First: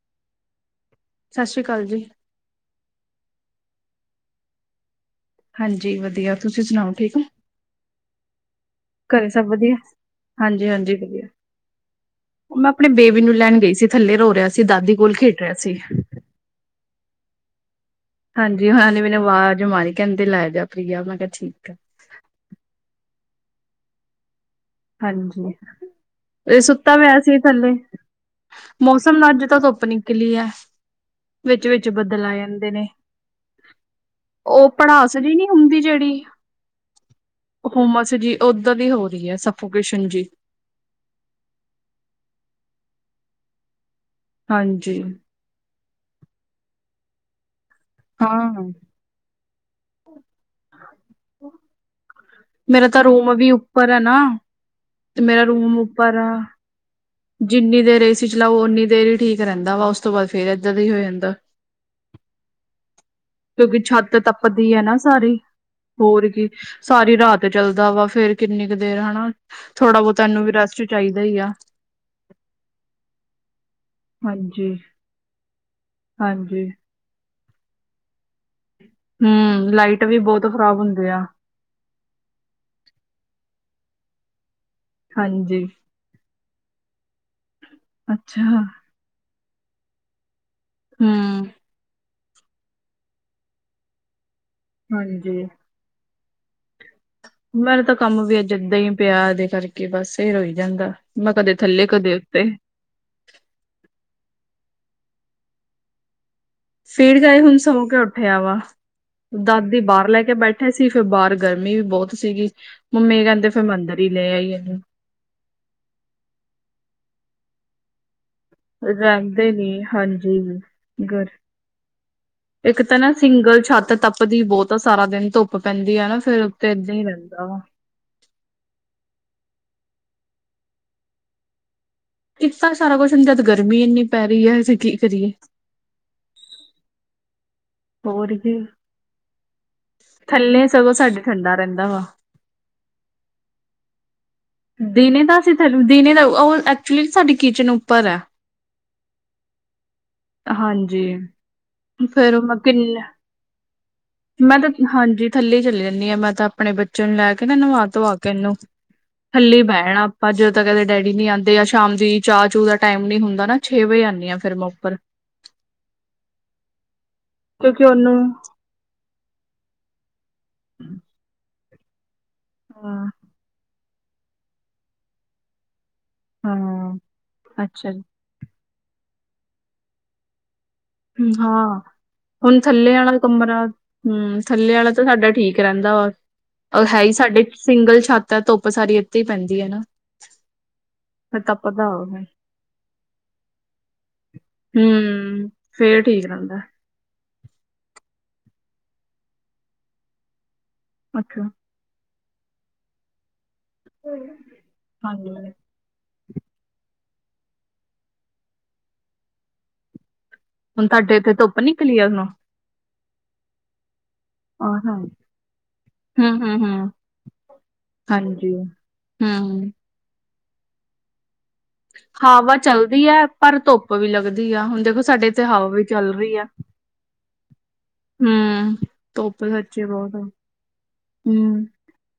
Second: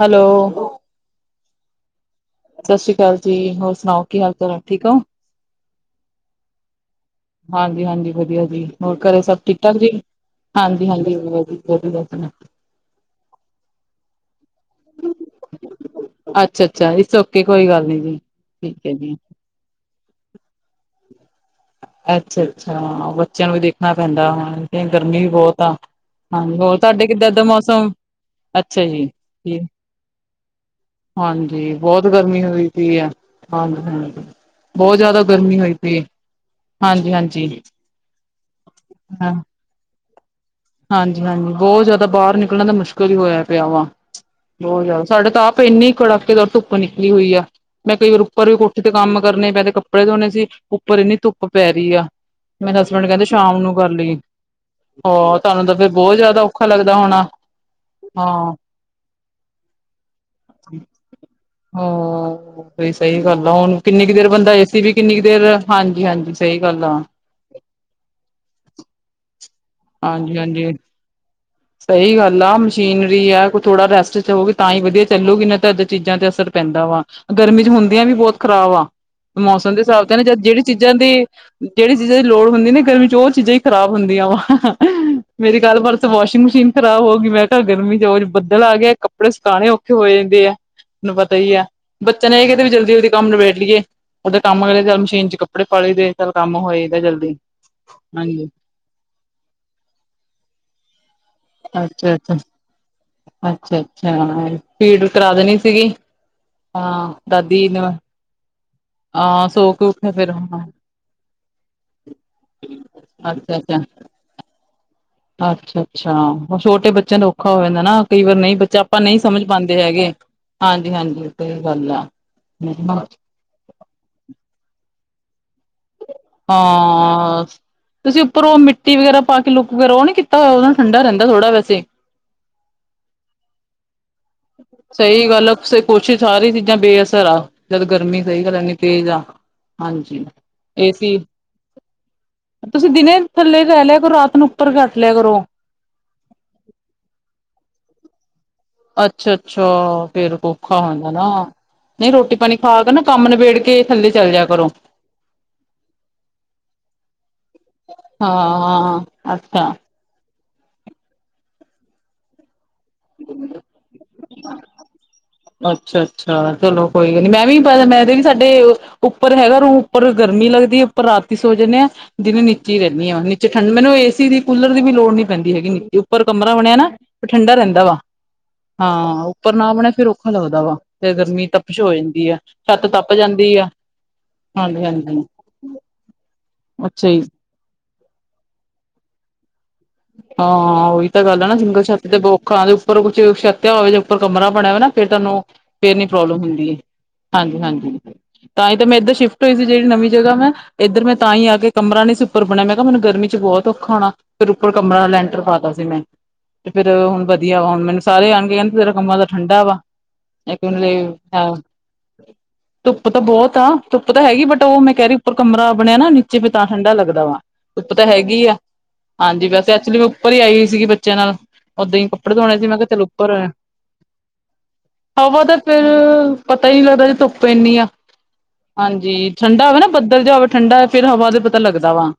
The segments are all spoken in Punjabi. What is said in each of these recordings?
ਹੈਲੋ! ਸ਼ਸੀਕਾਲ ਜੀ। ਸ਼ਸੀਕਾਲ ਜੀ, ਹੋਰ ਸੁਣਾਓ, ਕੀ ਹਾਲ ਚਾਲ ਆ, ਠੀਕ ਓ? ਹਾਂਜੀ ਵਧੀਆ, ਤੁਸੀਂ ਸੁਣਾਓ, ਠੀਕ ਓ? ਹਾਂਜੀ- ਹਾਂਜੀ ਵਧੀਆ ਜੀ, ਹੋਰ ਘਰੇ ਸਭ ਠੀਕ ਠਾਕ ਜੀ? ਹਾਂਜੀ -ਹਾਂਜੀ ਵਧੀਆ। ਮੈਂ ਆਪਣੀ ਬੇਬੀ ਨੂੰ ਲੈਣ ਗਈ ਸੀ ਥੱਲੇ ਰੋ ਰਿਹਾ ਸੀ ਦਾਦੀ ਕੋਲ ਖੇਡ ਰਿਆ ਸੀ। ਅੱਛਾ -ਅੱਛਾ ਇਟਸ ਓਕੇ, ਕੋਈ ਗੱਲ ਨੀ। ਹਾਂਜੀ, ਠੀਕ ਉਨਾ ਹੈ ਨੇ ਜੀ ਮੈਨੂੰ ਆਵਾਜ਼ ਮਾਰੀ ਕਹਿੰਦੇ ਤੇ ਲੈ ਜਾ ਪ੍ਰਿਆ, ਮੈਂ ਕਿ ਠੀਕ ਆ। ਅੱਛਾ- ਅੱਛਾ ਹਾਂ, ਬੱਚਿਆਂ ਨੂੰ ਵੀ ਦੇਖਣਾ ਪੈਂਦਾ ਹਾਂ। ਤੇ ਗਰਮੀ ਵੀ ਹਾਂਜੀ। ਬਹੁਤ ਆ, ਹਾਂਜੀ, ਇਹ ਹੋਰ ਸੁੱਤਾ ਤੁਹਾਡੇ ਪਿਆ ਕਿੱਦਾਂ ਏ ਸੀ ਦਾ ਥੱਲੇ ਮੌਸਮ? ਅੱਛਾ ਜੀ ਮੌਸਮ ਨਾ ਅੱਜ ਜੀ ਤਾਂ ਧੁੱਪ ਨਿਕਲੀ ਐ। ਵਿੱਚ ਹਾਂਜੀ -ਵਿਚ ਬਹੁਤ ਬਦਲ ਆ ਗਰਮੀ ਹੋਈ ਜਾਂਦੇ ਨੇ। ਪਈ ਆ ਹਾਂਜੀ ਹਾਂਜੀ ਉਹ ਬਹੁਤ ਭੜਾਸ ਜ਼ਿਆਦਾ ਜੀ ਨੀ ਗਰਮੀ ਹੋਈ ਹੁੰਦੀ ਪਈ ਜਿਹੜੀ ਹਾਂਜੀ ਹਾਂਜੀ ਹੁੰਮਸ ਜੀ, ਉਦਾ ਦੀ ਹੋ ਰਹੀ ਏ ਸਫੋਕੇਸ਼ਨ ਜੀ। ਹਾਂਜੀ- ਹਾਂਜੀ ਬਹੁਤ ਜ਼ਿਆਦਾ ਬਾਹਰ ਦਾ ਮੁਸ਼ਕਿਲ ਹੀ ਹੋਇਆ ਪਿਆ ਵਾ, ਬਹੁਤ ਹਾਂਜੀ। ਜ਼ਿਆਦਾ, ਸਾਡੇ ਤਾਂ ਆਪ ਇੰਨੀ ਕੜਾਕੇ ਦਾਰ ਧੁੱਪ ਨਿਕਲੀ ਹੋਈ ਆ। ਮੈਂ ਕਈ ਵਾਰ ਉੱਪਰ ਵੀ ਹਾਂ ਕੋਠੇ ਤੇ ਕੰਮ ਕਰਨੇ ਮੈਂ ਕੱਪੇ ਕੱਪੜੇ ਧੋਣੇ ਸੀ, ਉੱਪਰ ਇੰਨੀ ਧੁੱਪ ਪੈ ਰਹੀ ਆ, ਮੇਰੇ ਮੇਰਾ ਤਾਂ ਹਸਬੈਂਡ ਕਹਿੰਦੇ ਰੂਮ ਵੀ ਸ਼ਾਮ ਨੂੰ ਕਰ ਉੱਪਰ ਹੈ ਨਾ ਲੀ। ਤੇ ਹੋਰ? ਮੇਰਾ ਰੂਮ ਉੱਪਰ ਆ, ਜਿੰਨੀ ਦੇਰ ਏਸੀ ਹਾਂ। ਚਲਾਓ, ਉਨੀ ਦੇਰ ਹੀ ਠੀਕ ਰਹਿੰਦਾ ਵਾ। ਉਸ ਤੋਂ ਬਾਅਦ ਫੇਰ ਇੱਦਾਂ ਦਾ ਹੀ ਹੋ ਜਾਂਦਾ। ਹੂੰ ਭਈ ਸਹੀ ਗੱਲ ਆ, ਕਿਉਂਕਿ ਹੁਣ ਕਿੰਨੀ ਕੁ ਛੱਤ ਦੇਰ ਬੰ ਦਾ ਏ ਤਪਦੀ ਹੈ ਸੀ ਵੀ ਨਾ ਕਿੰਨੀ ਕੁ ਸਾਰੀ ਦੇਰ, ਹਾਂਜੀ- ਹਾਂਜੀ ਸਹੀ ਗੱਲ ਆ। ਤੇ ਚੱਲਦਾ ਵਾ, ਫੇਰ ਕਿੰਨੀ ਕੁ ਦੇਰ ਹੈਨਾ। ਭਾਊ ਤਾਨੂੰ ਵੀ ਹਾਂਜੀ-ਹਾਂਜੀ ਰੈਸਟ ਚ ਚਾਹੀਦਾ ਹੀ ਆ। ਸਹੀ ਗੱਲ ਆ, ਮਸ਼ੀਨਰੀ ਆ, ਕੋਈ ਥੋੜਾ ਰੈਸਟ ਚ ਹੋੋਉਗੀ ਹਾਂਜੀ ਤਾਂ ਹੀ ਵਧੀਆ ਚੱਲੂਗੀ, ਨਹੀਂ ਤਾਂ ਏਦਾਂ ਚੀਜ਼ਾਂ ਤੇ ਅਸਰ ਹਾਂਜੀ ਪੈਂਦਾ ਵਾ। ਗਰਮੀ ਚ ਹੁੰਦੀਆਂ ਵੀ ਬਹੁਤ ਖ਼ਰਾਬ ਆ। ਹਮ ਮੌਸਮ ਦੇ ਲਾਈਟ ਹਿਸਾਬ ਤੇ ਵੀ ਨਾ ਬਹੁਤ ਜਿਹੜੀ ਖ਼ਰਾਬ ਚੀਜ਼ਾਂ ਹੁੰਦੇ ਦੀ ਆ ਜਿਹੜੀ ਚੀਜ਼ਾਂ ਦੀ ਲੋੜ ਹੁੰਦੀ ਨਾ ਗਰਮੀ ਚ ਉਹ ਚੀਜ਼ਾਂ ਈ ਖਰਾਬ ਹੁੰਦੀਆਂ ਵਾ ਹਾਆਆ ਮੇਰੀ ਹਾਂਜੀ ਗੱਲ ਪਰ ਵਾਸ਼ਿੰਗ ਮਸ਼ੀਨ ਖਰਾਬ ਹੋ ਗਈ। ਮੈਂ ਕਿਹਾ ਗਰਮੀ ਚ ਅੱਛਾ ਬੱਦਲ ਆ ਗਿਆ ਕੱਪੜੇ ਸੁਕਾਣੇ ਔਖੇ ਹੋ ਜਾਂਦੇ ਆ। ਤੈਨੂੰ ਪਤਾ ਹਮ ਈ ਆ, ਬੱਚਿਆ ਨੇ ਇਹ ਕਿਹਤਾ ਵੀ ਜਲਦੀ- ਜਲਦੀ ਕੰਮ ਨਿਵੇੜ ਲਈਏ। ਉਹਦੇ ਕੰਮ ਕਰਲੇ ਮਸ਼ੀਨ ਚ ਹਾਂਜੀ ਕੱਪੜੇ ਪਾ ਲਈ ਦੇ ਚਲ ਕੰਮ ਹੋਏਦਾ ਜਲ ਮੇਰੇ ਤਾਂ ਕੰਮ ਵੀ ਅੱਜ ਏਦਾਂ ਈ ਪਿਆ ਇਹਦੇ ਕਰਕੇ ਬਸ ਇਹ ਰੋਈ ਜਾਂਦਾ। ਮੈਂ ਕਦੇ ਥੱਲੇ ਕਦੇ ਅੱਛਾ ਅੱਛਾ, ਉੱਤੇ ਅੱਛਾ ਅੱਛਾ, ਪੀੜ ਕਰਾ ਦੇਣੀ ਸੀਗੀ। ਹਾਂ ਫੇਰ ਗਏ ਹੁਣ ਦਾਦੀ ਨੇ ਸੌ ਕੇ ਉੱਠਿਆ ਵਾ, ਹਾਂ ਸੋ ਦਾਦੀ ਬਾਹਰ ਉੱਠੇ ਲੈ ਫਿਰ ਕੇ ਬੈਠੇ ਸੀ, ਫਿਰ ਬਾਹਰ ਗਰਮੀ ਵੀ ਬਹੁਤ ਸੀਗੀ, ਮੰਮੀ ਕਹਿੰਦੇ ਫਿਰ ਮੈਂ ਅੰਦਰ। ਫਿਰ ਲੈ ਆਈ ਇਹਨੂੰ। ਅੱਛਾ- ਅੱਛਾ, ਹੁਣ ਛੋਟੇ ਬੱਚਿਆਂ ਦਾ ਔਖਾ ਹੋ ਜਾਂਦਾ ਨਾ। ਕਈ ਵਾਰ ਨਹੀ ਬੱਚਾ ਆਪਾਂ ਨਹੀ ਸਮਝ ਰਹਿੰਦੇ ਪਾਂਦੇ ਨੀ ਹੈਗੇ, ਹਾਂਜੀ ਹਾਂਜੀ ਗਰ -ਹਾਂਜੀ ਸਹੀ ਗੱਲ ਆ। ਇੱਕ ਤਾਂ ਨਾ [unintelligible] ਸਿੰਗਲ ਛੱਤ ਤੱਪਦੀ ਬਹੁਤ ਆ ਸਾਰਾ ਦਿਨ ਧੁੱਪ ਪੈਂਦੀ ਆ ਨਾ, ਫਿਰ ਉੱਤੇ ਏਦਾਂ ਈ ਰਹਿੰਦਾ ਆ। ਤੁਸੀ ਉੱਪਰ ਉਹ ਮਿੱਟੀ ਵਗੈਰਾ ਪਾ ਕੇ, ਲੁੱਕ ਵੈਗਰਾ ਉਹ ਨੀ ਕੀਤਾ ਹੋਇਆ ਉਦੇਂ ਨਾ ਠੰਡਾ ਰਹਿੰਦਾ ਥੋੜਾ ਵੈਸੇ। ਕੀਤਾ ਤਾਂ ਸਾਰਾ ਕੁੱਛ ਹੁੰਦਾ ਜਦ ਗਰਮੀ ਇੰਨੀ। ਪੈ ਰਹੀ ਹੈ ਅਸੀਂ ਕੀ ਸਹੀ ਕਰੀਏ ਗੱਲ ਆ, ਸਹੀ ਕੋਸ਼ਿਸ਼ ਸਾਰੀ ਚੀਜ਼ਾਂ ਬੇਅਸਰ ਆ। ਜਦੋ ਗਰਮੀ ਹੋਰ ਸਹੀ ਕੀ ਗੱਲ ਇੰਨੀ ਤੇਜ਼ ਆ, ਹਾਂਜੀ ਥੱਲੇ ਏ ਸਗੋਂ ਸੀ। ਸਾਡੇ ਠੰਡਾ ਰਹਿੰਦਾ ਵਾ ਤੁਸੀ ਦਿਨੇ ਥੱਲੇ ਰਹਿ ਲਿਆ ਕਰੋ ਰਾਤ ਨੂੰ। ਉੱਪਰ ਕੱਟ ਲਿਆ ਦਿਨੇ ਕਰੋ ਦਾ ਸੀ ਦਿਨੇ ਦਾ ਉਹ, ਉਹ ਐਕਚੁਲੀ ਸਾਡੀ ਕਿਚਨ ਉੱਪਰ ਐ। ਅੱਛਾ -ਅੱਛਾ, ਫੇਰ ਔਖਾ ਹੋ ਜਾਂਦਾ ਨਾ। ਨਹੀਂ ਰੋਟੀ ਫਿਰ ਮੈਂ ਪਾਣੀ ਖਾ ਕੇ ਕਿੰਨੇ, ਨਾ ਕੰਮ ਨਿਬੇੜ ਕੇ ਥੱਲੇ ਚੱਲ ਜਾ ਮੈਂ ਕਰੋ ਤਾਂ ਹਾਂਜੀ ਥੱਲੇ ਚਲੀ ਜਾਨੀ ਆ ਮੈਂ ਤਾਂ। ਆਪਣੇ ਬੱਚੇ ਨੂੰ ਲੈ ਕੇ ਨਾ ਨਵਾ-ਧਵਾ ਕੇ ਇਹਨੂੰ। ਹਾਂ ਥੱਲੀ ਈ ਅੱਛਾ ਬੈ ਜਾਣਾ ਆਪਾ, ਜਦੋਂ ਤੱਕ ਇਹਦੇ ਡੈਡੀ ਨੀ ਆਂਦੇ ਜਾ ਸ਼ਾਮ ਦੀ ਚਾਹ- ਚੂਹ ਦਾ। ਟਾਈਮ ਨੀ ਹੁੰਦਾ ਨਾ, ਛੇ ਵਜੇ ਆਨੀ ਆ ਫਿਰ ਮੈ ੳੱਪਰ। ਅੱਛਾ -ਅੱਛਾ, ਚਲੋ ਕੋਈ ਗੱਲ ਨੀ ਮੈਂ ਵੀ ਪਤਾ ਕਿਉਂਕਿ ਮੈਂ ਤੇ ਉਹਨੂੰ ਵੀ ਸਾਡੇ। ਉੱਪਰ ਹੈਗਾ ਰੂਮ ਉੱਪਰ ਗਰਮੀ ਲੱਗਦੀ ਆ, ਉੱਪਰ ਰਾਤੀ ਸੌ ਜਾਣੇ ਆ, ਦਿਨੇ ਨੀਚੇ ਈ ਹਾਂ ਰਹਿਨੀ ਆ, ਮੈਂ ਨੀਚੇ ਠੰਡ। ਮੈਨੂੰ ਏ ਸੀ ਦੀ, ਕੂਲਰ ਦੀ ਵੀ ਲੋੜ ਨੀ ਪੈਂਦੀ ਹੈਗੀ, ਇੰਨੀ ਉੱਪਰ ਕਮਰਾ ਬਣਿਆ ਨਾ ਹਾਂ ਠੰਡਾ ਰਹਿੰਦਾ ਅੱਛਾ ਵਾ ਜੀ ਹਾਂ, ਉੱਪਰ ਨਾ ਬਣਿਆ ਫੇਰ ਔਖਾ ਲੱਗਦਾ ਵਾ। ਤੇ ਗਰਮੀ ਹਾਂ ਤਪਸ਼ ਹੋ ਜਾਂਦੀ ਆ, ਹੁਣ ਛੱਤ ਥੱਲੇ ਤਪ ਵਾਲਾ ਜਾਂਦੀ ਕਮਰਾ ਆ, ਹਾਂਜੀ- ਹਾਂਜੀ। ਕਹਿੰਦਾ ਵਾ, ਉਹ ਹੈ ਹੀ ਸਾਡੇ ਸਿੰਗਲ ਛੱਤ ਐ ਧੁੱਪ ਸਾਰੀ ਇੱਥੇ ਈ ਪੈਦੀ ਐ। ਹਾਂ, ਉਹੀ ਤਾਂ ਗੱਲ ਆ ਨਾ ਸਿੰਗਲ ਛੱਤੇ ਤੇ ਹੋਵੇ ਬਹੁਤ ਔਖਾ ਦੇ ਉੱਪਰ ਕੁਛ ਛੱਤਿਆ ਹੋਵੇ ਜਾ ਉੱਪਰ ਕਮਰਾ ਬਣਿਆ ਵਾ, ਨਾ ਖੇਡਣ ਨੂੰ। ਹਮ ਫੇਰ ਨੀ ਠੀਕ ਪ੍ਰੋਬਲਮ ਰਹਿੰਦਾ ਹੁੰਦੀ। ਹਾਂਜੀ- ਹਾਂਜੀ ਤਾਂ ਈ ਤੇ ਮੈਂ ਇੱਧਰ ਸ਼ਿਫਟ ਹੋਈ ਸੀ, ਜਿਹੜੀ ਨਵੀਂ ਜਗ੍ਹਾ ਮੈ ਇੱਧਰ ਮੈਂ ਤਾਂ ਅੱਛਾ ਈ ਆ ਗੇ ਕਮਰਾ ਨੀ ਸੀ ਉੱਪਰ ਬਣਿਆ ਮੈਂ ਕਿਹਾ ਹੁਣ ਗਰਮੀ ਚ' ਬਹੁਤ ਔਖਾ ਹੋਣਾ। ਉਪਰ ਕਮਰਾ ਹਾਂਜੀ ਲੈਂਟਰ ਪਾਤਾ ਸੀ ਮੈਂ, ਤੇ ਫਿਰ ਹੁਣ ਵਧਿਆ ਵਾ, ਹੁਣ ਮੈਨੂੰ ਸਾਰੇ ਆਣ-ਗੇ ਕਹਿੰਦੇ ਤੇਰਾ ਕਮਰਾ ਤਾ ਠੰਡਾ ਵਾ। ਹੁਣ ਤੁਹਾਡੇ ਇੱਥੇ ਇੱਕ ਧੁੱਪ ਨਿਕਲੀ ਆ, ਹੁਣ ਨੂੰ। ਧੁੱਪ ਤਾਂ ਬਹੁਤ ਆ ਧੁੱਪ ਤਾਂ ਹੈਗੀ ਆ ਬੱਟ, ਉਹ ਮੈਂ ਕਹਿ ਰਹੀ ਉੱਪਰ ਕਮਰਾ ਬਣਿਆ ਨਾ, ਨੀਚੇ ਤਾਂ ਹੂੰ-ਹੂੰ-ਹੂੰ। ਠੰਡਾ ਲੱਗਦਾ ਵਾ। ਧੁੱਪ ਤਾਂ ਹੈਗੀ ਹਾਂਜੀ। ਆ, ਹਾਂਜੀ ਹੂੰ, ਵੈਸੇ ਐਕਚਲੀ ਮੈਂ ਉੱਪਰ ਈ ਆਈ ਹੋਈ ਸੀਗੀ ਬੱਚਿਆਂ ਨਾਲ, ਉਦਾਂ ਈ ਕੱਪੜੇ ਹਵਾ ਧੋਣੇ ਸੀ‌। ਮੈਂ ਕਿਹਾ ਚਲ ਫਿਰ ਚੱਲਦੀ ਐ ਉਪਰ, ਪਰ ਧੁੱਪ ਵੀ ਲੱਗਦੀ ਆ ਹੁਣ ਦੇਖੋ ਸਾਡੇ ਇੱਥੇ ਉਹ ਤੇ ਹਵਾ ਵੀ ਚੱਲ ਰਹੀ ਫਿਰਰ ਆ। ਪਤਾ ਈ ਨੀ ਲੱਗਦਾ ਜੇ ਧੁੱਪ ਇੰਨੀ ਆ, ਹੂੰ, ਹਾਂਜੀ, ਧੁੱਪ ਠੰਡਾ ਹੋਵੇ ਸੱਚੀ ਨਾ ਬਹੁਤ ਆ ਬੱਦਲ ਜਾ ਹੋਵੇ। ਠੰਡਾ ਆ ਫਿਰ ਹਵਾ ਦੇ ਪਤਾ ਹੂੰ। ਲੱਗਦਾ ਵਾ।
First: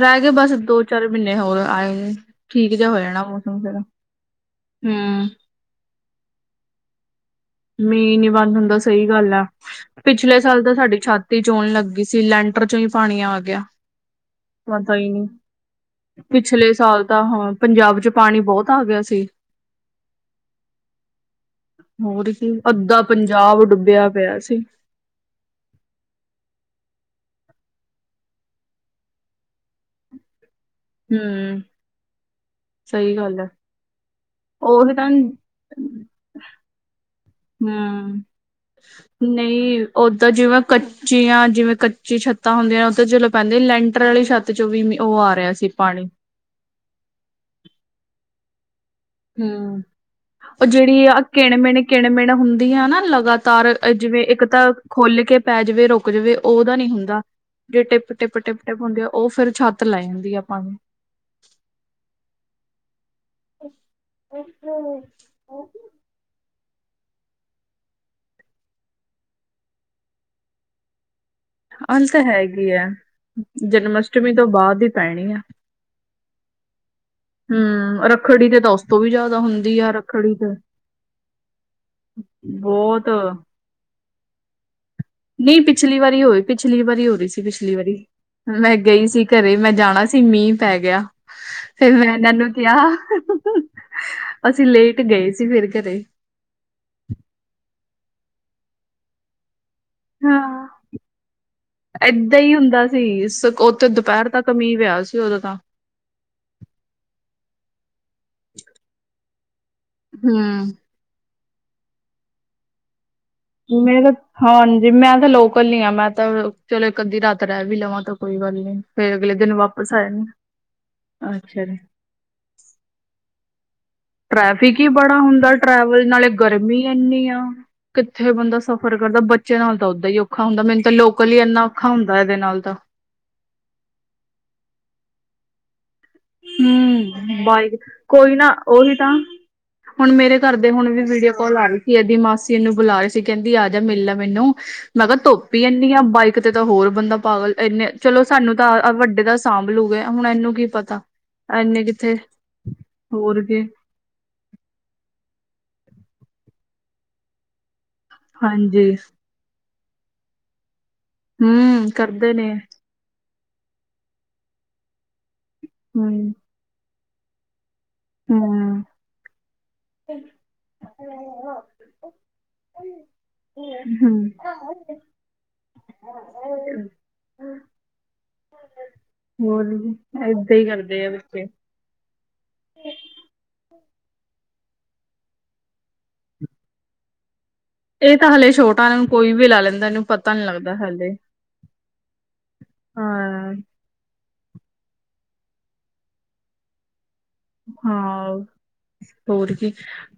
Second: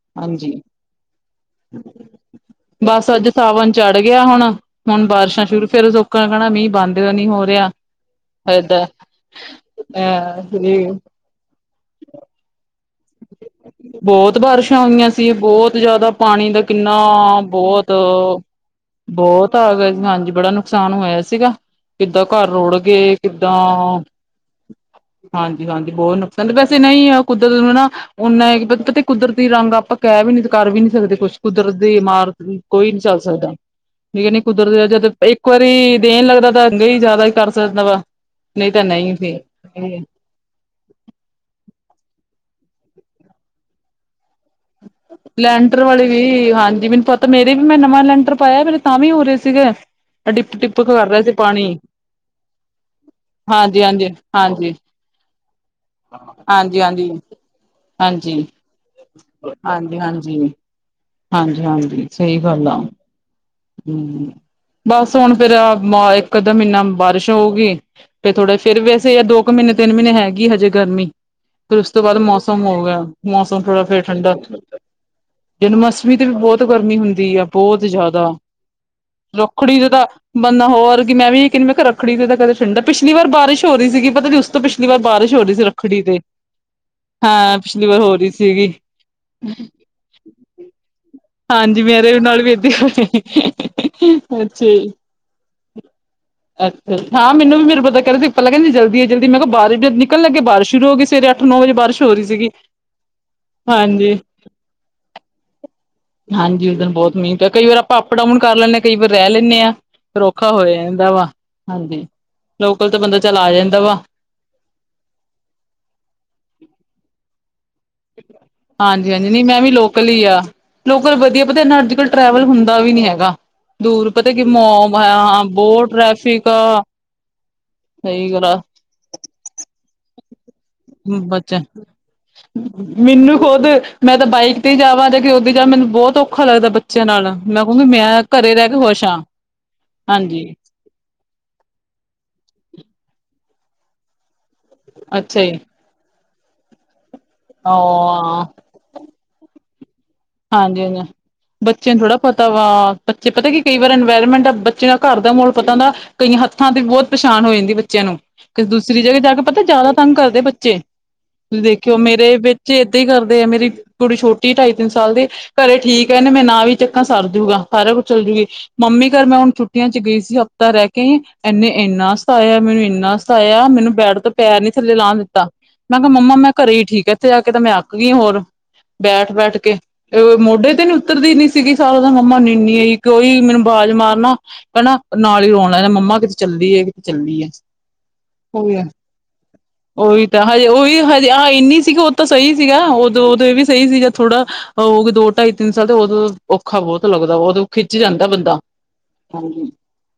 ਰਹਿ ਗਏ ਬਸ ਹਾਂਜੀ। ਦੋ-ਚਾਰ ਮਹੀਨੇ ਹੋਰ ਆਏ ਨੇ ਠੀਕ ਜਿਹਾ ਹੋ ਬਸ ਜਾਣਾ ਅੱਜ ਮੌਸਮ ਸਾਵਣ ਫੇਰ ਚੜ੍ਹ ਗਿਆ ਹੁਣ, ਹੁਣ ਹੂੰ, ਬਾਰਿਸ਼ਾ ਸੁਰੂ ਫਿਰ ਤੋ, ਣਾ ਮੀਂਹ ਬੰਦ। ਫਿਰ ਨੀ ਹੋ ਰਿਆ। ਮੀਂਹ ਨੀ ਬੰਦ ਹੁੰਦਾ ਸਈ ਗੱਲ ਆ, ਪਿਛਲੇ ਸਾਲ ਤਾਂ ਸਾਡੀ ਅਹ ਛਾਤ ਈ ਚੋਣ ਲੱਗੀ ਸੀ, ਲੈਂਟ ਵਿਚੋਂ ਵੀ ਪਾਣੀ ਆ ਗੇਆ। ਬਹੋਤ ਬਾਰਿਸ਼ਾ ਹੋਈਆਂ ਸੀ, ਬਹੋਤ ਜ਼ਿਆਦਾ ਪਾਣੀ ਦਾ ਪਿਛਲੇ ਕਿੰਨਾ ਸਾਲ ਤਾਂ ਆ ਹਾਂ ਬਹੋਤ ਪੰਜਾਬ ਚ ਪਾਣੀ ਬਹੁਤ ਆ ਗਿਆ ਸੀ। ਬਹੋਤ ਆ ਗੇਆ ਜੀ, ਹਾਂਜੀ ਬੜਾ ਨੁਕਸਾਨ ਹੋਏਆ ਸੀਗਾ। ਕਿੱਦਾਂ ਹੋਰ ਘਰ ਕੀ, ਰੋੜ ਅੱਦਾ ਗਏ ਪੰਜਾਬ ਡੁੱਬੇਆ ਪੇਆ ਸੀ। ਹਾਂਜੀ-ਹਾਂਜੀ ਬਹੋਤ ਨੁਕਸਾਨ, ਤੇ ਵੈਸੇ ਨਈ ਆ, ਕੁਦਰ ਵੀ ਨਾ ਉਨ੍ਹਾਂ ਕੀ ਪਤਾ ਕੁਦਰਤੀ ਰੰਗ ਆਪਾਂ, ਕੈਆ ਵੀ ਨੀ ਕਰ ਵੀ ਨੀ ਜਲਦੀ ਕੁਛ, ਹੂੰ, ਕੁਦਰਤ ਦੀ ਮਾਰ ਕੋਈ ਨੀ ਸਹੀ ਝਲ ਗੱਲ ਐ। ਸਕਦਾ। ਠੀਕ ਐਨੀ ਕੁਦਰਤ ਉਹੀ ਤਾਂ ਜਦ ਹੂੰ ਇੱਕ ਵਾਰੀ ਦੇਣ ਲੱਗਦਾ ਤਾਂ ਕਈ ਹੀ ਜ਼ਿਆਦਾ ਕਰ ਸਕਦਾ ਵਾ, ਨਂਈ ਤਾਂ ਨਂਈ ਤੇ ਤਾਂ ਜਿਵੇਂ ਕੱਚੀਆਂ ਜਿਵੇਂ ਕੱਚੀ ਛੱਤਾਂ ਹੁੰਦੀਆਂ ਨੇ ਉੱਥ ਚਲੋਂ ਪੈਂਦੀ ਲੈਂਟਰ ਆਲੀ ਛੱਤ ਚੋਂ ਵੀ ਮੀ- ਉਹ ਆ ਰਿਹਾ ਸੀ ਲੈਂਟਰ ਪਾਣੀ ਵਾਲੇ ਵੀ ਹਾਂਜੀ, ਮੈਨੂੰ ਪਤਾ ਮੇਰੇ ਵੀ ਮੈਂ ਨਵਾਂ ਲੈਂਟਰ ਪਾਏਆ ਮੇਰੇ ਤਾਂ ਵੀ ਹੋ ਰੇ ਸੀਗੇ। ਡਿਪ ਓਹ ਟਿਪ ਜੇਹੜੀ ਕਰ ਆ ਰਿਹਾ ਸੀ ਪਾਣੀ ਕਿਣ-ਮਿਣੇ ਕਿਣ-ਮਿਣ ਹੁੰਦੀ ਆ ਨਾ ਲਗਾਤਾਰ ਹਾਂਜੀ ਹਾਂਜੀ ਜਿਵੇਂ ਇੱਕ ਤਾਂ ਹਾਂਜੀ ਖੁੱਲ ਕੇ ਪੈ ਜਵੇ ਰੁਕ ਜਵੇ ਓਦਾ ਹਾਂਜੀ ਨੀ ਹਾਂਜੀ। ਹੁੰਦਾ, ਜੇ ਹਾਂਜੀ ਟਿੱਪ-ਟਿੱਪ-ਟਿਪ ਟਿੱਪ ਹੁੰਦੀ ਐ, ਔ ਫੇਰ ਛੱਤ ਲੈ ਜਾਂਦੀ ਐ ਪਾਣੀ ਹਾਂਜੀ-ਹਾਂਜੀ ਸਈ ਗੱਲ ਆ। ਹੂਂ ਬਸ ਹੁਣ ਫੇਰ ਮਾ ਇੱਕ ਅੱਧਾ ਮੀਹਨਾ ਬਾਰਿਸ਼ ਹੋਊਗੀ। ਫੇਰ ਥੋੜਾ, ਫੇਰ ਵੈਸੇ ਯਾ ਦੋ ਕੁ ਮੀਹਨੇ ਤੇੱਨ ਮੀਹਨੇ ਹੈਗੀ ਹਜੇ ਗਰਮੀ ਫਿਰ ਉਸ ਤੋਂ ਹਲ ਬਾਦ ਤਾਂ ਮੌਸਮ ਹੈਗੀ ਹੋ ਆ ਗਿਆ, ਮੌਸਮ ਥੋੜਾ ਜਨਮ ਫੇਰ ਅਸ਼ਟਮੀ ਠੰਡਾ ਤੋਂ ਬਾਅਦ ਹੀ ਪੈਣੀ ਆ ਜਨਮ ਅਸ਼ਟਮੀ ਤੇ ਵੀ ਬਹੋਤ ਗਰਮੀ ਹੁੰਦੀ ਆ ਬਹੋਤ ਜ਼ਿਆਦਾ ਕਿਤੇ ਤਾਂ ਉਸ ਤੋਂ ਵੀ ਜ਼ਿਆਦਾ ਹੁੰਦੀ ਰੱਖੜੀ ਜੇ ਆ ਤਾਂ ਰੱਖੜੀ ਤੇ ਬੰਦਾ ਹੋਰ ਕੀ ਮੈਂ ਵੀ ਕੈਹੰਦੀ ਮੈਂ ਕੇਆ ਰੱਖੜੀ ਜੇ ਤਾਂ ਕਦੇ ਠੰਡ ਐ, ਬਹੁਤ ਪਿਛਲੀ ਵਾਰ ਬਾਰਿਸ਼ ਹੋ ਰੀ ਸੀਗੀ ਪਤਾ ਨੀ ਉਸ ਤੋਂ ਪਿੱਸ਼ ਲੀ ਵਾਰ ਬਾਰਿਸ਼ ਹੋ ਰਹੀ ਨੀ ਸੀ ਪਿਛਲੀ ਰੱਖੜੀ ਤੇ ਵਾਰੀ ਹੋਈ, ਪਿਛਲੀ ਵਾਰੀ ਹੋ ਰੀ ਸੀ, ਹਾਂ ਪਿਛਲੀ ਵਾਰ ਵਾਰੀ ਹੋ ਰਹੀ ਸੀਗੀ ਮੈਂ ਗਈ ਸੀ ਘਰੇ ਮੈਂ ਜਾਣਾ ਸੀ, ਮੀਂਹ ਪੈ ਗੇਆ। ਹਾਂਜੀ ਮੇਰੇ ਨਾਲ ਵੀ ਏਧੇ ਹੋ, ਅੱਛਾ ਅਸੀਂ ਜੀ। ਲੇਟ ਗਏ ਸੀ ਫਿਰ ਘਰੇ ਅੱਛਾ ਹਾਂ, ਮੈਨੂੰ ਵੀੇ ਫੇਰ ਪਤਾ ਕਰ ਪਤਾ ਭਲਾ ਕੈਹੰਦੀ ਜਲਦੀ ਏ ਜਲਦੀ ਮੈਂ ਕੇਆ ਬਾਰੀਸ਼ ਵੀਨੀ ਨਿਕੱਲ ਲੱਗੇ ਹਾਂ ਬਾਰਿਸ਼ ਸ਼ੁਰੂ ਹੋ ਗਈ ਸਵੇਰੇ ਅੱਠ-ਨੌ ਵਜੇ, ਬਾਰਿਸ਼ ਹੋ ਰੀ ਏਦਾਂ ਸੀਗੀ, ਹਾਂਜੀ। ਕਮੀ ਵਿਆ ਸੀ ਓਦੋਂ ਤਾਂ ਹਾਂਜੀ, ਉਸ ਦਿਨ ਬਹੋਤ ਮੀਂਹ ਪਇਆ। ਕਈ ਵਾਰ ਆਪਾਂ ਅਪ-ਡਾਊਨ ਕਰ ਲੈਂਣੇ ਆਂ ਕਈ ਵਾਰ ਰੈ ਲੈਣੇ ਆ ਫੇਰ ਔਖਾ ਹਮ ਹੋਇਐ। ਵਾ ਹਾਂਜੀ ਲੋਕਲ ਤਾਂ ਬੰਦਾ ਚੱਲ ਆ ਜਾਂਦਾ ਵਾ। ਮੈਂ ਤਾਂ ਹਾਂਜੀ ਮੈਂ ਤਾਂ ਲੋਕਲ ਈ ਆਂ, ਮੈਂ ਤਾਂ ਚਲੋ ਇੱਕ ਅੱਧੀ ਰਾਤ ਰੈ ਵੀ ਲਵਾਂ। ਤਾਂ ਕੋਈ ਗੱਲ ਨੀ ਫੇਰ ਹਾਂਜੀ-ਹਾਂਜੀ, ਅਗਲੇ ਨਈ ਦਿਨ ਮੈਂ ਵੀ ਵਾਪਸ ਲੋਕਲ ਈ ਆ, ਜਾਣਾ ਲੋਕਲ ਵਦੀਆ ਪਤਾ ਅੱਛਾ ਜੀ। ਏਨਾ ਅੱਜ-ਕੱਲ ਟਰੈਵਲ ਹੁੰਦਾ ਵੀ ਨੀ ਹੈਗਾ, ਦੂਰ ਪਤਾ ਕਿ ਟ੍ਰੈਫਿਕ ਈ ਮੋਮ ਬੜਾ ਹਾਂ ਹੁੰਦਾ, ਬਹੁਤ ਟਰੈਵਲ ਨਾਲੇ ਟ੍ਰੈਫਿਕ ਗਰਮੀ ਆ ਇੱਨੀ ਆ ਕਿੱਥੇ ਸਹੀ ਗੱਲ ਆ ਬੰਦਾ ਸਫ਼ ਫੇਰ ਕਰਦਾ, ਬੱਚੇ ਨਾਲ ਤਾਂ ਓਦਾਂ ਹੀ ਔਖਾ ਹੁੰਦਾ। ਮੈਨੰ ਤਾਂ ਲੋਕਲ ਈ ਬੱਚਾ ਇੰਨਾ ਔਖਾ ਹੁੰਦਾ, ਏਹਦੇ ਨਾਲ ਤਾਂ। ਮੈਨੂੰ ਖੁਦ, ਮੈਂ ਤਾਂ ਬਾਈਕ ਤੇ ਜਾਵਾਂ ਜਾਂ ਕੇ ਉਦਾ ਜਾਵ ਮੈਨੂੰ ਬਹੋਤ ਔਖ ਔਖਾ ਲੱਗਦਾ ਬੱਚੇਆਂ ਨਾਲ ਹੂੰ ਮੈਂ ਬਾਈਕ ਕਹੂੰਗੀ ਮੈਂ ਕੋਈ ਨਾ ਘਰੇ ਰੈ ਕੇ ਖੁਸ਼ ਆ, ਹਾਂਜੀ। ਤੇ ਹੁਣ ਉਦੀ ਵੀਡੀਓ ਕਾਲ ਆ ਰਹੀ ਸੀ, ਏਦੀ ਮਾਸੀ ਇਹਨੂੰ ਬੁਲਾ ਰੇ ਸੀ ਕੈਹੰਦੀ ਆ ਜਾ ਮਿਲ ਲੈ ਮੈਨੂੰ। ਮੈਂ ਕੇਆ ਅੱਛਾ ਧੁੱਪ ਜੀ ਈ ਐਨੀ ਆ। ਬਾਈਕ ਤੇ ਤਾਂ ਹੋਰ ਬੰਦਾ ਪਾਗਲ ਇਨੇ ਚਲੋ ਹਾਂ ਸਾਨੂੰ ਤਾਂ ਵੱਡੇ ਦਾ ਸਾਂਭਲੂਗੇ ਹੁਣ ਐਹਨੂੰ ਕੀ ਪਤਾ। ਇੰਨੇ ਬੱਚੇਆਂ ਨੂੰ ਕਿੱਥੇ ਥੋੜ੍ਹਾ ਪਤਾ ਵਾ ਬੱਚੇ ਪਤਾ ਕੀ ਕਈ ਵੇਰਣ ਏਨਵਾਇਰਮੈਂਟ ਆ ਬੱਚੇ ਦਾ ਘਰ ਦਾ ਮਾਹੌਲ ਪਤਾ ਹੁੰਦਾਵਾ। ਕਈਆਂ ਹੱਥਾਂ ਤੇ ਬਹੋਤ ਪੇਛਾਨ ਹੋ ਜਾਂਦੀ ਬੱਚੇਆਂ ਨੂੰ। ਕਿਸੇ ਹਾਂਜੀ ਦੂਸਰੀ ਜਗ੍ਹਾਹ ਜਾ ਕੇ ਪਤਾ ਜ਼ਿਆਦਾ ਤੰਗ ਕਰਦੇ ਬੱਚੇ, ਤੁਸੀਂ ਹੂੰ ਦੇਖਿਓ ਕਰਦੇ ਮੇਰੇ ਨੇ ਵਿੱਚ ਕਰਦੇ ਆ, ਮੇਰੀ ਕੁੜੀ ਛੋਟੀ ਢਾਈ ਤਿੰਨ ਸਾਲ ਦੇ ਘਰੇ ਠੀਕ ਹੂੰ ਏ। ਇਹਨੇ ਮੈਂ ਨਾ ਵੀ ਚੱਕਾਂ ਸਰਜੂਗਾ। ਸਾਰਾ ਕੁੱਝ ਚੱਲਦੀ ਏ ਹੂੰ ਮੰਮੀ ਘਰ ਮੈਂ ਹੁਣ ਛੁੱਟੀ ਛੁੱਟੀਆਂ ਚ ਗਈ ਸੀ। ਹਫ਼ਤਾ ਰਹਿ ਕੇ ਆਈ ਆਂ ਇਹਨੇ ਇੰਨਾ ਸਤਾਇਆ ਮੈਨੂੰ ਇੰਨਾ ਸਤਾਇਆ ਮੈਨੂੰ ਬੈਡ ਹੂੰ। ਤੋਂ ਪੈਰ ਨੀ ਥੱਲੇ ਲਾਣ ਦਿੱਤਾ। ਮੈਂ ਕਿਹਾ ਮੰਮਾ ਮੈਂ ਘਰੇ ਹੀ ਠੀਕ ਆ ਇੱਥੇ ਆ ਕੇ ਤੇ ਮੈਂ ਆਖ ਗਈ ਹੋਰ। ਬੈਠ ਬੈਠ ਹੋਰ ਕੇ ਏਦਾਂ ਹੀ ਮੋਢੇ ਤੇ ਨੀ ਕਰਦੇ ਆ ਉੱਤਰਦੀ ਬੱਚੇ ਨੀ ਸੀ। ਕਿਉਂ ਕੀ ਸਾਰਾ ਮੰਮਾ ਨੀਨੀ ਆਈ। ਕਿਈ ਮੈਨੂੰ ਆਵਾਜ਼ ਮਾਰਨਾ। ਹਨਾ ਨਾਲ ਹੀ ਰੋਣ ਲੈਂਦਾ ਮੰਮਾ ਕਿਤੇ ਚੱਲੀਏ-ਕਿਤੇ ਚੱਲੀਏ ਇਹ ਤਾਂ ਹਲੇ ਛੋਟਾ ਇਹਨੂੰ ਕੋਈ ਵੀ ਲਾ ਲੈਂਦਾ ਇਹਨੂੰ ਉਹੀ ਪਤਾ ਨੀ ਤਾਂ ਹਜੇ ਲੱਗਦਾ ਉਹੀ ਹਲੇ ਹਜੇ ਆਹ ਇੰਨੀ ਸੀਗੀ- ਤਾਂ ਸਹੀ ਸੀਗਾ ਉਦੋਂ-ਉਦੋਂ ਹਾਂ ਇਹ ਵੀ ਸਹੀ ਸੀਗਾ- ਥੋੜਾ ਹੋਈਗੀ ਦੋ ਢਾਈ ਤਿੰਨ ਸਾਲ ਤੇ ਉਦੋਂ ਔਖਾ ਬਹੁਤ ਲੱਗਦਾ ਬਹੁ- ਹਾਂ ਹੋਰ ਕਿ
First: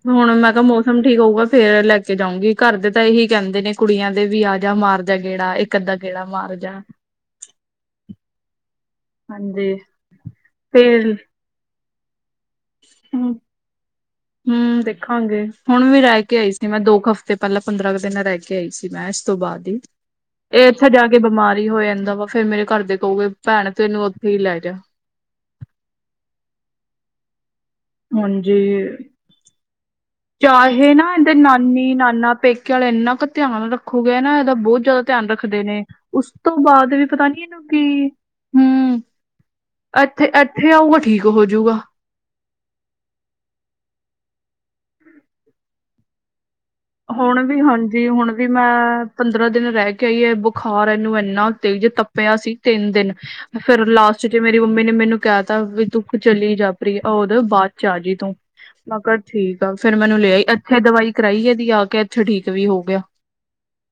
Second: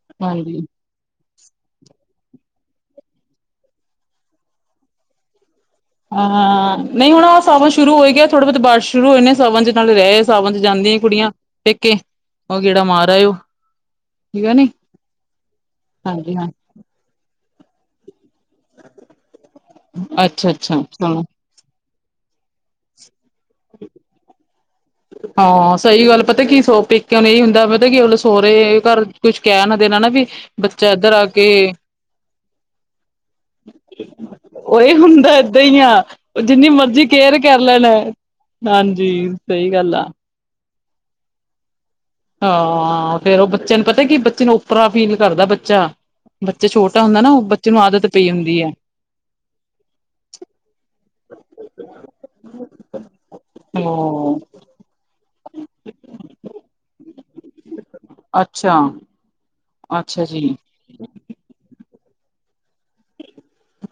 ਹੁਣ ਮੈਂ ਕਿਹਾ ਹਾਂਜੀ ਮ- ਹੁਣ ਠੀਕ ਹੋਊਗਾ ਫੇਰ ਲੈ ਕੇ ਜਾਊਂਗੀ, ਘਰ ਦੇ ਤਾਂ ਇਹੀ ਕਹਿੰਦੇ ਨੇ ਕੁੜੀਆਂ ਦੇ ਵੀ ਆ ਜਾ ਮਾਰ ਜਾ ਗੇੜਾ ਇਕ ਹਾਂ ਨਹੀਂ ਹੁਣ ਆ ਸਾਵਨ ਸ਼ੁਰੂ ਹੋ ਈ ਗਿਆ ਥੋੜਾ ਬਹੁਤ ਬਾਰਿਸ਼ ਸ਼ੁਰੂ ਹੋਏ ਨੇ ਸਾਵਣ ਚ ਹਾਂਜੀ ਨਾਲ ਰਹੇ ਆਉ, ਸਾਵਨ 'ਚ ਜਾਂਦੀਆਂ ਨੇ ਕੁੜੀਆਂ ਪੇਕੇ। ਉਹ ਗੇੜਾ ਮਾਰ ਹੂ ਆਇਓ ਠੀਕ ਆ ਨੀ ਹੂ ਦੇਖਾਂਗੇ ਹੁਣ ਵੀ ਰਹਿ ਹਾਂਜੀ ਕੇ ਹਾਂ ਆਈ ਸੀ। ਤੇ ਮੈਂ ਦੋ ਕੁ ਹਫ਼ਤੇ ਪਹਿਲਾਂ ਪੰਦਰਾਂ ਕੁ ਦਿਨ ਰਹਿ ਕੇ ਆਈ ਸੀ, ਮੈਂ ਇਸ ਤੋਂ ਬਾਅਦ ਹੀ ਅੱਛਾ ਇਹ ਅੱਛਾ ਇੱਥੇ ਜਾ ਕੇ ਚਲੋ ਬਿਮਾਰ ਹੀ ਹੋ ਜਾਂਦਾ ਵਾ, ਫੇਰ ਮੇਰੇ ਘਰ ਦੇ ਕਹੁ ਗੇ ਭੈਣ ਤੇ ਇਹਨੂੰ ਉੱਥੇ ਹੀ ਲੈ ਜਾ। ਹਾਂ ਸਹੀ ਗੱਲ ਪਤਾ ਕੀ ਸੁੱਖ ਪੇਕਿਆਂ ਦੇ ਹੀ ਹੁੰਦਾ, ਪਤਾ ਕੀ ਗੱਲ ਸਹੁਰੇ ਹਾਂਜੀ ਘਰ ਕੁੱਛ ਕਹਿ ਨਾ ਦੇਣਾ ਨਾ ਵੀ। ਬੱਚਾ ਚਾਹੇ ਨਾ ਇੱਧਰ ਆ ਇਹਦੇ ਕੇ ਨਾਨੀ - ਨਾਨਾ ਪੇਕੇ ਵਾਲੇ ਇੰਨਾ ਕੁ ਧਿਆਨ ਰੱਖੋਗੇ ਨਾ ਇਹਦਾ ਬਹੁਤ ਜ਼ਿਆਦਾ ਧਿਆਨ ਰੱਖ ਅਈਂ ਆ ਜਿੰਨੀ ਮਰਜ਼ੀ ਕੇਅਰ ਕਰ ਇਹਨੂੰ ਕੀ ਲੈਣ ਹੂੰ ਹਾਂਜੀ ਸਹੀ ਗੱਲ ਆ ਇੱਥੇ ਇੱਥੇ ਆਊਗਾ ਠੀਕ ਹੋਜੂਗਾ। ਹਾਂ ਫੇਰ ਉਹ ਬੱਚੇ ਨੂੰ ਪਤਾ ਕੀ ਬੱਚੇ ਨੂੰ ਔਪਰਾ ਫੀਲ ਕਰਦਾ ਬੱਚਾ। ਬੱਚਾ ਛੋਟਾ ਹੁੰਦਾ ਨਾ ਉਹ ਹੁਣ ਵੀ ਬੱਚੇ ਨੂੰ ਆਦਤ ਹਾਂਜੀ ਪਈ ਹੁਣ ਵੀ ਹੁੰਦੀ ਹੈ ਮੈਂ ਪੰਦਰਾਂ ਦਿਨ ਰਹਿ ਕੇ ਆਈ ਹੈ ਬੁਖਾਰ ਇਹਨੂੰ ਇੰਨਾ ਤੇਜ਼ ਤਪ ਪੇਆ ਸੀ ਤਿੰਨ ਦਿਨ ਫੇਰ ਲਾਸਟ ਉਹ ਜਿਵੇਂ ਮੇਰੀ ਮੰਮੀ ਨੇ ਮੈਨੂੰ ਕਿਹਾ ਤਾ ਵੀ ਤੂੰ ਚਲੀ ਜਾ ਪ੍ਰਰੀ ਉਦੋਂ ਬਾਅਦ ਚ ਆ ਜਈ ਤੂੰ ਅੱਛਾ ਮਗਰ ਠੀਕ ਆ ਫੇਰ ਮੈ ਇਹਨੂੰ ਅੱਛਾ ਲੇ ਆਈ, ਜੀ ਅੱਥੇ ਦਵਾਈ ਕਰਾਈ ਹੈਦੀ ਆ ਕੇ ਅੱਥੇ ਠੀਕ ਵੀ ਹੋ ਗਿਆ।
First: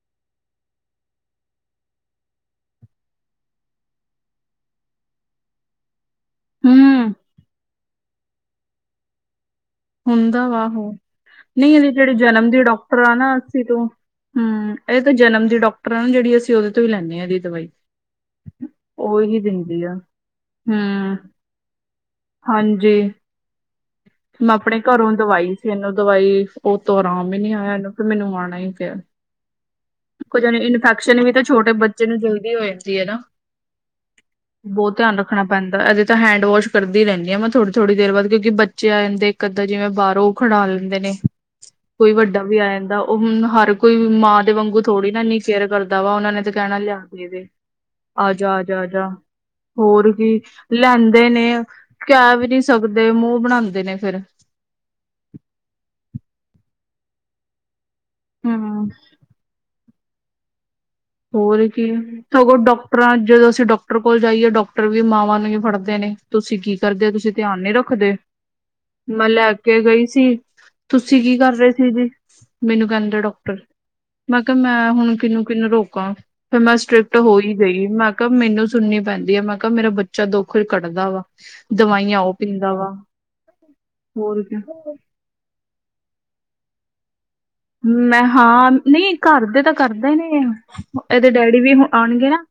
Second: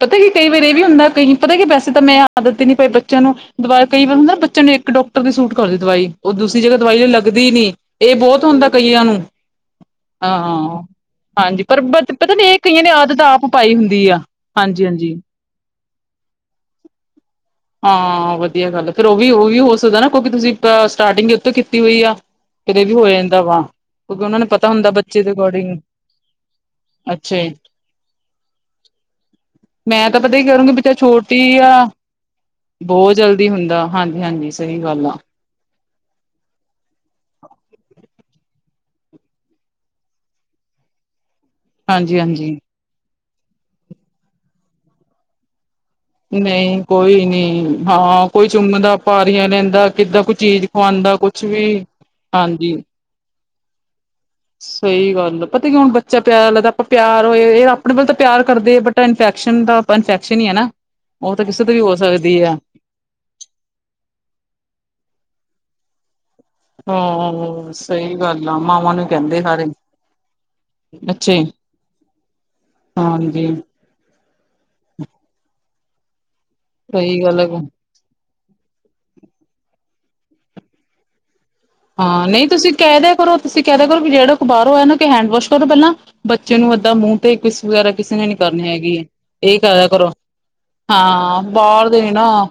ਪਤਾ ਕੀ ਕਈ ਵਾਰ ਇਹ ਵੀ ਹੁੰਦਾ ਕਈ ਪਤਾ ਕਿ ਵੈਸੇ ਤਾਂ ਮੈਂ ਆਦਤ ਨਹੀਂ ਪਾਈ ਬੱਚਿਆਂ ਨੂੰ, ਦੁਬਾਰਾ ਕਈ ਵਾਰ ਹੁੰਦਾ ਬੱਚਿਆਂ ਨੂੰ ਇੱਕ ਡਾਕ ਇੱਕੋ ਥਾਂ ਦੀ ਸੂਟ ਕਰਦੀ ਦਵਾਈ, ਉਹ ਦੂਸਰੀ ਜਗ੍ਹਾ ਦਵਾਈ ਹੂੰ ਲੱਗਦੀ ਨੀ ਇਹ ਬਹੁਤ ਹੁੰਦਾ ਕਈਆਂ ਨੂੰ ਹਾਂ ਹੁੰਦਾ ਵਾ ਹਾਂ ਉਹ ਹਾਂਜੀ ਨਹੀਂ ਪਰ ਇਹਦੀ ਜਿਹੜੀ ਪਤਾ ਨੀ ਜਨਮ ਇਹ ਕਈਆਂ ਨੇ ਆਦਤ ਆਪ ਪਾਈ ਹੁੰਦੀ ਆ। ਹੂ ਹਾਂਜੀ ਇਹ ਤਾਂ ਹਾਂਜੀ ਜਨਮ ਦੀ ਡਾਕਟਰ ਨਾ ਜਿਹੜੀ ਅਸੀਂ ਉਹਦੇ ਤੋਂ ਹੀ ਲੈਂਦੇਆ ਇਹਦੀ ਦਵਾਈ ਹਾਂ ਵਧੀਆ ਗੱਲ ਆ ਫਿਰ ਉਹ ਵੀ ਉਹੀ ਉਹ ਵੀ ਹੋ ਦਿੰਦੀ ਆ ਸਕਦਾ ਨਾ ਕਿਉਂਕਿ ਤੁਸੀਂ ਹੂੰ ਸਟਾਰਟਿੰਗ ਉੱਥੋਂ ਕੀਤੀ ਹੋਈ ਆ। ਫਿਰ ਇਹ ਵੀ ਹਾਂਜੀ ਹੋ ਜਾਂਦਾ ਵਾ ਉਹਨਾਂ ਨੂੰ ਮੈਂ ਪਤਾ ਆਪਣੇ ਹੁੰਦਾ ਘਰੋਂ ਬੱਚੇ ਦੇ ਦਵਾਈ ਸੀ ਅਕੋਰਡਿੰਗ ਇਹਨੂੰ ਦਵਾਈ ਉਹ ਤੋਂ ਆਰਾਮ ਅੱਛਾ ਹੀ ਨੀ ਜੀ ਆਇਆ ਇਹਨੂੰ ਫਿਰ ਮੈਨੂੰ ਆਣਾ ਹੀ ਪਿਆ। ਮੈਂ ਤਾਂ ਪਤਾ ਹੀ ਕੁਝ ਅਨੂ ਕਰੂੰਗੀ ਬੱਚਾ ਇਨਫੈਕਸ਼ਨ ਵੀ ਛੋਟੀ ਤਾਂ ਆ ਛੋਟੇ ਬੱਚੇ ਨੂੰ ਜਲਦੀ ਹੋ ਜਾਂਦੀ ਹੈ ਬਹੁਤ ਨਾ ਜਲਦੀ ਹੁੰਦਾ ਹਾਂਜੀ ਹਾਂਜੀ ਸਹੀ ਬਹੁਤ ਗੱਲ ਆ ਧਿਆਨ ਰੱਖ ਰੱਖਣਾ ਪੈਂਦਾ, ਏਦੇ ਤਾਂ ਹੈਂਡ ਵੌਸ਼ ਕਰਦੀ ਰਹਿੰਦੀ ਆ ਮੈਂ ਥੋੜ੍ਹੀ - ਥੋੜ੍ਹੀ ਦੇਰ ਬਾਅਦ ਕਿਉਂਕਿ ਬੱਚੇ ਆ ਜਾਂਦੇ ਇੱਕ ਅੱਧਾ, ਜਿਵੇਂ ਬਾਹਰੋਂ ਖਡਾ ਲੈਂਦੇ ਨੇ ਕੋਈ ਹਾਂਜੀ ਵੱਡਾ ਹਾਂਜੀ ਵੀ ਆ ਜਾਂਦਾ ਉਹ ਹੁਣ ਹਰ ਕੋਈ ਮਾਂ ਦੇ ਵਾਂਗੂ ਥੋੜੀ ਨਾ ਐਨੀ ਕੇਅਰ ਕਰਦਾ ਵਾ ਉਹਨਾਂ ਨੇ ਤੇ ਕਹਿਣਾ ਨਹੀਂ ਲਿਆ ਕੇ ਕੋਈ ਨੀ ਦੇਦੇ ਹਾਂ ਆ ਕੋਈ ਜਾ, ਆ ਚੁੰਮਦਾ ਜਾ ਪਾਰੀਆਂ ਲੈਂਦਾ ਹੋਰ ਕਿੱਦਾਂ ਕੋਈ ਕੀ ਚੀਜ਼ ਖਵਾਉਂਦਾ ਲੈਂਦੇ ਕੁਛ ਨੇ, ਵੀ ਕਹਿ ਵੀ ਨਹੀਂ ਹਾਂਜੀ ਸਕਦੇ ਮੂੰਹ ਬਣਾਉਂਦੇ ਨੇ ਫਿਰ ਸਹੀ ਗੱਲ ਆ, ਪਤਾ ਕੀ ਹੁਣ ਬੱਚਾ ਪਿਆਰ ਲੱਗਦਾ ਆਪਾਂ ਪਿਆਰ ਹੋਏ ਇਹ ਆਪਣੇ ਮਤਲਬ ਤਾਂ ਪਿਆਰ ਕਰਦੇ, ਹਮ ਬਟ ਇਨਫੈਕਸ਼ਨ ਦਾ ਆਪਾਂ ਇਨਫੈਕਸ਼ਨ ਹੀ ਹੈ ਨਾ ਉਹ ਤਾਂ ਕਿਸੇ ਹੋਰ ਤੋਂ ਵੀ ਕੀ ਹੋ ਸਕਦੀ ਸਗੋਂ ਹੈ। ਡਾਕਟਰਾਂ, ਜਦੋਂ ਅਸੀਂ ਡਾਕਟਰ ਕੋਲ ਜਾਈਏ ਡਾਕਟਰ ਵੀ ਮਾਵਾਂ ਨੂੰ ਹੀ ਫੜਦੇ ਨੇ। ਤੁਸੀਂ ਕੀ ਕਰਦੇ ਹੋ? ਤੁਸੀਂ ਧਿਆਨ ਹਾਂ ਨਹੀਂ ਸਹੀ ਰੱਖਦੇ ਗੱਲ ਆ ਮਾਵਾਂ ਨੂੰ ਮੈਂ ਕਹਿੰਦੇ ਲੈ ਸਾਰੇ ਕੇ ਗਈ ਸੀ। ਤੁਸੀਂ ਕੀ ਅੱਛੇ ਕਰ ਰਹੇ ਸੀ ਜੀ? ਮੈਨੂੰ ਕਹਿੰਦੇ ਹਾਂਜੀ ਡਾਕਟਰ। ਮੈਂ ਕਿਹਾ ਮੈਂ ਹੁਣ ਕਿਹਨੂੰ, ਕਿਹਨੂੰ ਰੋਕਾਂ ਫੈਰ ਮੈਂ ਸਟ੍ਰਿਕਟ ਸਹੀ ਹੋ ਗੱਲ ਹੈ ਹੀ ਗਈ, ਮੈਂ ਮੈਂ ਕਿਹਾ ਮੈਨੂੰ ਸੁਣਨੀ ਪੈਂਦੀ ਆ, ਮੈਂ ਕਿਹਾ ਮੇਰਾ ਬੱਚਾ ਦੁੱਖ ਕੱਢਦਾ ਵਾ। ਦਵਾਈਆਂ ਹਾਂ ਉਹ ਨਹੀਂ ਪੀਂਦਾ ਤੁਸੀਂ ਵਾ ਕਹਿ ਦਿਆ ਕਰੋ, ਤੁਸੀਂ ਕਹਿ ਦਿਆ ਕਰੋ ਵੀ ਜਿਹੜਾ ਹੋਰ ਕੋਈ ਬਾਹਰੋਂ ਕੀ ਆਏ ਉਹਨੂੰ ਕੇ ਹੈਂਡ ਵੋਸ਼ ਇਹ ਤੋਂ ਪਹਿਲਾਂ ਬੱਚੇ ਐਦਾਂ ਮੂੰਹ ਤੇ ਕਿਸ ਵਗੈਰਾ ਕਿਸੇ ਮੈਂ ਨੇ ਨੀ ਕਰਨੀ ਹਾਂ ਹੈਗੀ ਨਹੀਂ ਘਰ ਇਹ ਦੇ ਤਾਂ ਕਹਿ ਦਿਆ ਕਰਦੇ ਕਰੋ ਹੀ ਨੇ, ਇਹਦੇ ਹਾਂ ਡੈਡੀ ਵੀ ਬਾਹਰ ਦੇ ਨੇ ਆਉਣਗੇ ਨਾ।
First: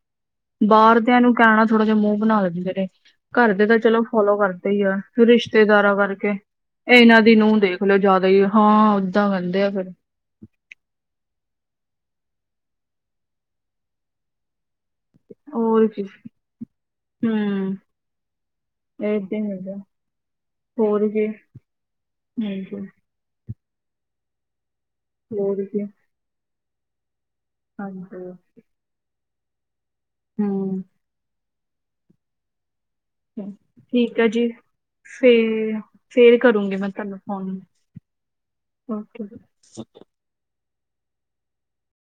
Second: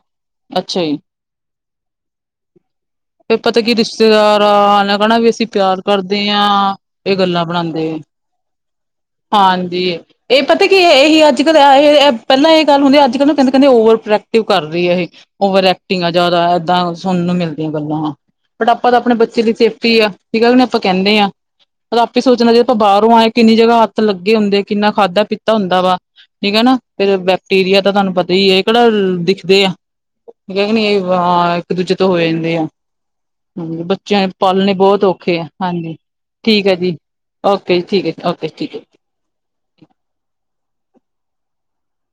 ਅੱਛਾ ਜੀ ਬਾਹਰਦਿਆਂ ਨੂੰ ਕਹਿਣਾ ਥੋੜ੍ਹਾ ਜਿਹਾ ਮੂੰਹ ਬਣਾ ਲੈਂਦੇ ਨੇ, ਫਿਰ ਘਰ ਪਤਾ ਦੇ ਕੀ ਤਾਂ ਚਲੋ ਫੋਲੋ ਰਿਸ਼ਤੇਦਾਰ ਕਰਦੇ ਹੀ ਆ, ਨੇ ਕਹਿਣਾ ਵੀ ਅਸੀਂ ਪਿਆਰ ਰਿਸ਼ਤੇਦਾਰਾਂ ਕਰਦੇ ਵਰਗੈ ਹਾਂ ਇਹ ਇਹਨਾਂ ਦੀ ਗੱਲਾਂ ਨੂੰਹ ਦੇਖ ਬਣਾਉਂਦੇ ਲਿਓ ਜ਼ਿਆਦਾ ਹੀ, ਹਾਂ ਤਾਂ ਖਾਂਦੇ ਆ ਹਾਂਜੀ ਫੇਰ ਇਹ ਪਤਾ ਕੀ ਇਹੀ ਅੱਜ -ਕੱਲ ਇਹ ਪਹਿਲਾਂ ਇਹ ਗੱਲ ਹੁੰਦੀ ਐ, ਅੱਜ -ਕੱਲ ਨੂੰ ਕਹਿੰਦੇ ਕਹਿੰਦੇ ਓਵਰ ਪ੍ਰੈਕਟਿਵ ਕਰ ਰਹੀ ਹੈ ਇਹੇ। ਓਵਰ ਹੋਰ ਕੀ ਐਕਟਿੰਗ ਆ ਜ਼ਿਆਦਾ, ਏਦਾਂ ਸੁਣਨ ਨੂੰ ਮਿਲਦੀਆਂ ਹੂੰ ਗੱਲਾਂ। ਬਟ ਆਪਾਂ ਤਾਂ ਆਪਣੇ ਇਹ ਤੇ ਬੱਚੇ ਲਈ ਹੈਗਾ ਸੇਫਟੀ ਆ, ਠੀਕ ਆ ਵੀ ਨੀ ਆਪਾਂ ਹੋਰ ਕਹਿੰਦੇ ਕੀ ਹਾਂ, ਪਰ ਆਪੇ ਸੋਚਣਾ ਚਾਹੀਦਾ ਹਾਂਜੀ ਆਪਾਂ ਬਾਹਰੋਂ ਆਏ ਕਿੰਨੀ ਜਗ੍ਹਾ ਹੱਥ ਲੱਗੇ ਹੁੰਦੇ ਕਿੰਨਾ ਖਾਧਾ ਪੀਤਾ ਹੋਰ ਹੁੰਦਾ ਕੀ ਵਾ, ਠੀਕ ਹੈ ਨਾ। ਫੇਰ ਬੈਕਟੀਰੀਆ ਤਾਂ ਹਾਂਜੀ ਤੁਹਾਨੂੰ ਪਤਾ ਏ ਕਿਹੜਾ ਦਿਖਦੇ ਆ। ਹੂੰ [unintelligible] ਇੱਕ ਦੂਜੇ ਤੋਂ ਹੋਏ ਜਾਂਦੇ ਆ। ਹਾਂ ਠੀਕ ਬੱਚਿਆਂ ਹੈ ਜੀ ਪਾਲਣੇ ਬਹੁਤ ਔਖੇ ਆ, ਫੇਰ ਹਾਂਜੀ ਫੇਰ ਠੀਕ ਏ ਕਰੂੰਗੀ ਮੈਂ ਜੀ ਤੁਹਾਨੂੰ ਫੋਨ ਓਕੇ ਜੀ ਠੀਕ ਏ ਜੀ। ਓਕੇ ਠੀਕ ਏ। [unintelligible]